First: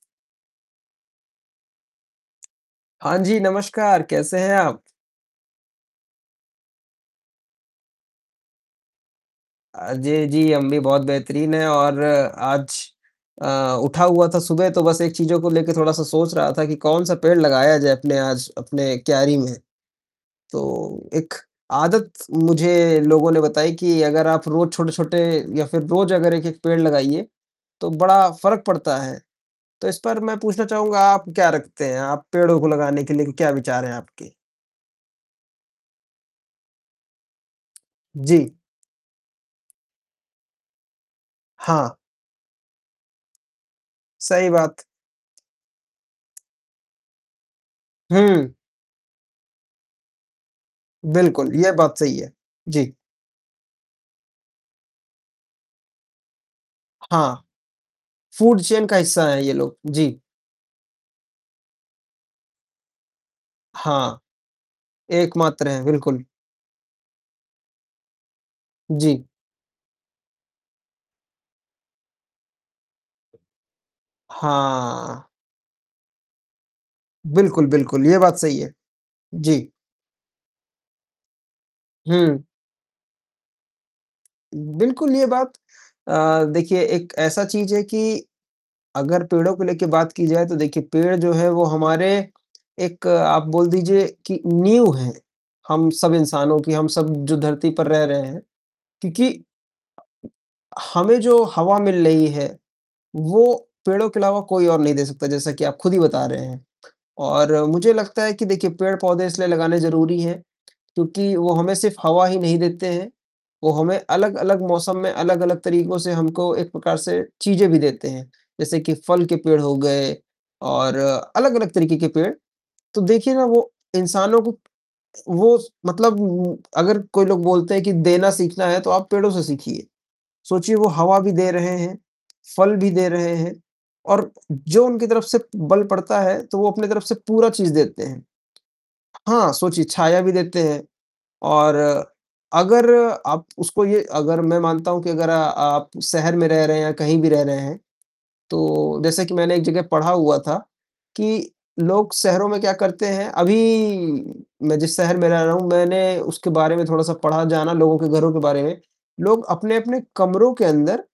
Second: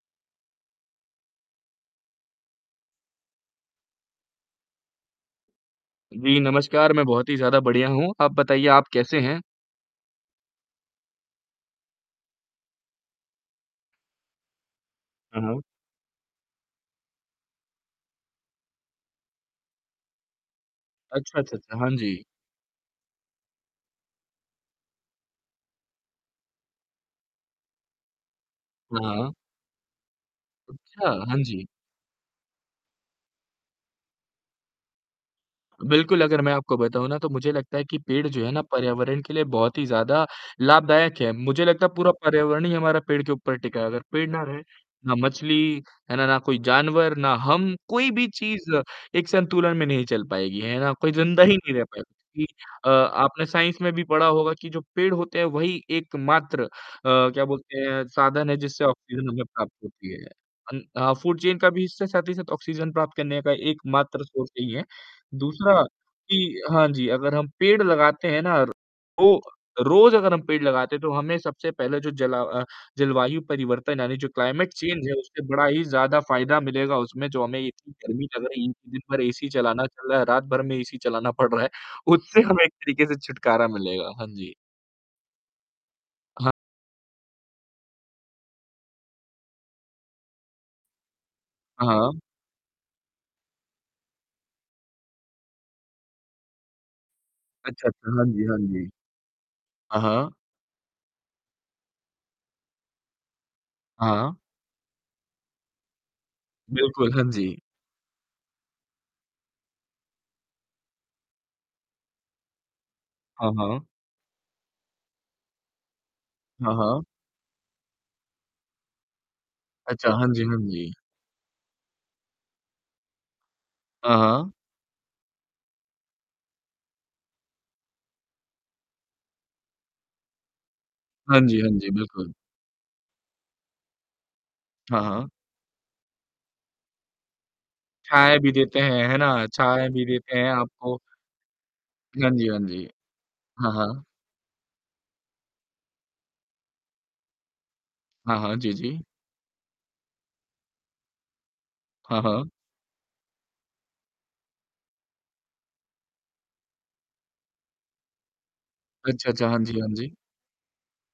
हाँ जी, नमस्कार, कैसे हैं आप? जी, नमस्कार, मैं बहुत ही ज़्यादा बढ़िया हूँ। आप बताइए, आप कैसे हैं? अ, जे जी, हम भी बहुत बेहतरीन हैं और आज अ, उठा हुआ था सुबह, तो बस एक चीज़ों अ, को हाँ। लेकर थोड़ा-सा सोच रहा था कि कौन-सा पेड़ लगाया जाए अपने आज अपने क्यारी में। तो एक अच्छा, अच्छा, अच्छा। हाँ आदत जी। मुझे लोगों ने बताई कि अगर आप रोज़ छोटे-छोटे या फिर रोज़ अगर एक-एक पेड़ लगाइए, तो बड़ा फ़र्क पड़ता हाँ, है, हाँ। तो इस पर मैं पूछना चाहूँगा, अच्छा, आप हाँ क्या जी। रखते हैं? आप पेड़ों को लगाने के लिए क्या विचार हैं आपके? बिल्कुल, अगर मैं आपको बताऊँ ना, तो मुझे लगता है कि पेड़ जो जी। है ना, पर्यावरण के लिए बहुत ही ज़्यादा लाभदायक है। मुझे लगता हाँ। है, पूरा पर्यावरण ही हमारा पेड़ के ऊपर टिका है, अगर पेड़ ना सही रहें, बात। ना मछली, है ना? ना कोई जानवर, ना हम, कोई भी हुँ। चीज़ एक संतुलन में नहीं चल पाएगी। है ना? कोई ज़िंदा बिल्कुल, ही यह नहीं रह बात पाएगा, सही है। क्योंकि अ, जी। आपने साइंस में भी पढ़ा होगा कि जो पेड़ होते हैं, वही एकमात्र अ, हाँ। क्या बोलते हैं? साधन है, फ़ूड चेन जिससे का हिस्सा ऑक्सीजन हैं हमें ये प्राप्त लोग। होती जी। है। अन अ, हाँ, फ़ूड चेन का भी इससे साथ ही साथ ऑक्सीजन प्राप्त करने का हाँ। एकमात्र सोर्स यही हैं, एकमात्र दूसरा हैं, बिल्कुल। कि हाँ जी, अगर हम पेड़ लगाते हैं ना, जी। तो रोज़ अगर हम पेड़ लगाते हैं, तो हमें सबसे पहले जो जला अ, जलवायु परिवर्तन, यानी जो क्लाइमेट चेंज है, हाँ। उससे बड़ा ही ज़्यादा फ़ायदा मिलेगा। उसमें जो हमें बिल्कुल, इतनी बिल्कुल, ये गर्मी बात लग सही रही है। है, दिन भर एसी जी। चलाना चल रहा है, रात भर में एसी चलाना पड़ रहा है, उससे हुँ। हमें एक तरीके से छुटकारा मिलेगा। हाँ जी। बिल्कुल, ये बात अ, हाँ। देखिए एक ऐसा चीज़ है कि अगर पेड़ों को लेके बात की जाए तो, देखिए, पेड़ जो है, वो अ, हमारे हाँ। एक आप बोल दीजिए कि नींव हैं, हम सब इंसानों की, हम सब जो धरती अच्छा, पर रह अच्छा। हाँ रहे हैं, जी, हाँ जी। क्योंकि हाँ, हाँ। हमें जो हवा मिल रही है, वो हाँ, पेड़ों के हाँ। अलावा कोई और नहीं दे सकता, जैसा कि आप खुद ही बता रहे हैं। बिल्कुल। हाँ और जी। मुझे लगता है कि देखिए, पेड़-पौधे इसलिए लगाने ज़रूरी हैं, क्योंकि वो हमें सिर्फ़ हवा ही नहीं देते हैं, हाँ, वो हाँ। हमें अलग-अलग मौसम में, अलग-अलग तरीकों से हमको एक हाँ, प्रकार हाँ। से चीज़ें भी देते हैं, जैसे कि फल के पेड़ हो अच्छा, गए, हाँ जी, हाँ जी। और अलग-अलग तरीके के पेड़। तो देखिए ना, वो अ, इंसानों हाँ। को वो मतलब अगर कोई लोग बोलते हैं कि देना सीखना है, तो आप पेड़ों से सीखिए। सोचिए, वो हवा भी हाँ दे जी, हाँ रहे जी, हैं, बिल्कुल। फल भी दे रहे हैं, और जो हाँ, उनकी तरफ हाँ। से बल पड़ता है, तो वो अपनी तरफ से पूरा चीज़ देते हैं। छाया भी देते हैं, है ना? हाँ, सोचिए, छाया भी छाया भी देते हैं देते हैं, आपको। और हाँ जी, हाँ जी। अगर आप हाँ, उसको ये हाँ। अगर मैं मानता हूँ कि अगर आप शहर में रह रहे हैं, या कहीं भी रह रहे हैं, हाँ, हाँ। जी, तो जी। जैसे कि मैंने एक जगह पढ़ा हुआ था कि लोग हाँ, शहरों हाँ। में क्या करते हैं अभी मैं जिस शहर में रह रहा हूँ, मैंने उसके बारे में थोड़ा-सा पढ़ा, जाना, लोगों के घरों के बारे में। अच्छा, लोग अच्छा, हाँ जी, हाँ अपने-अपने जी। कमरों के अंदर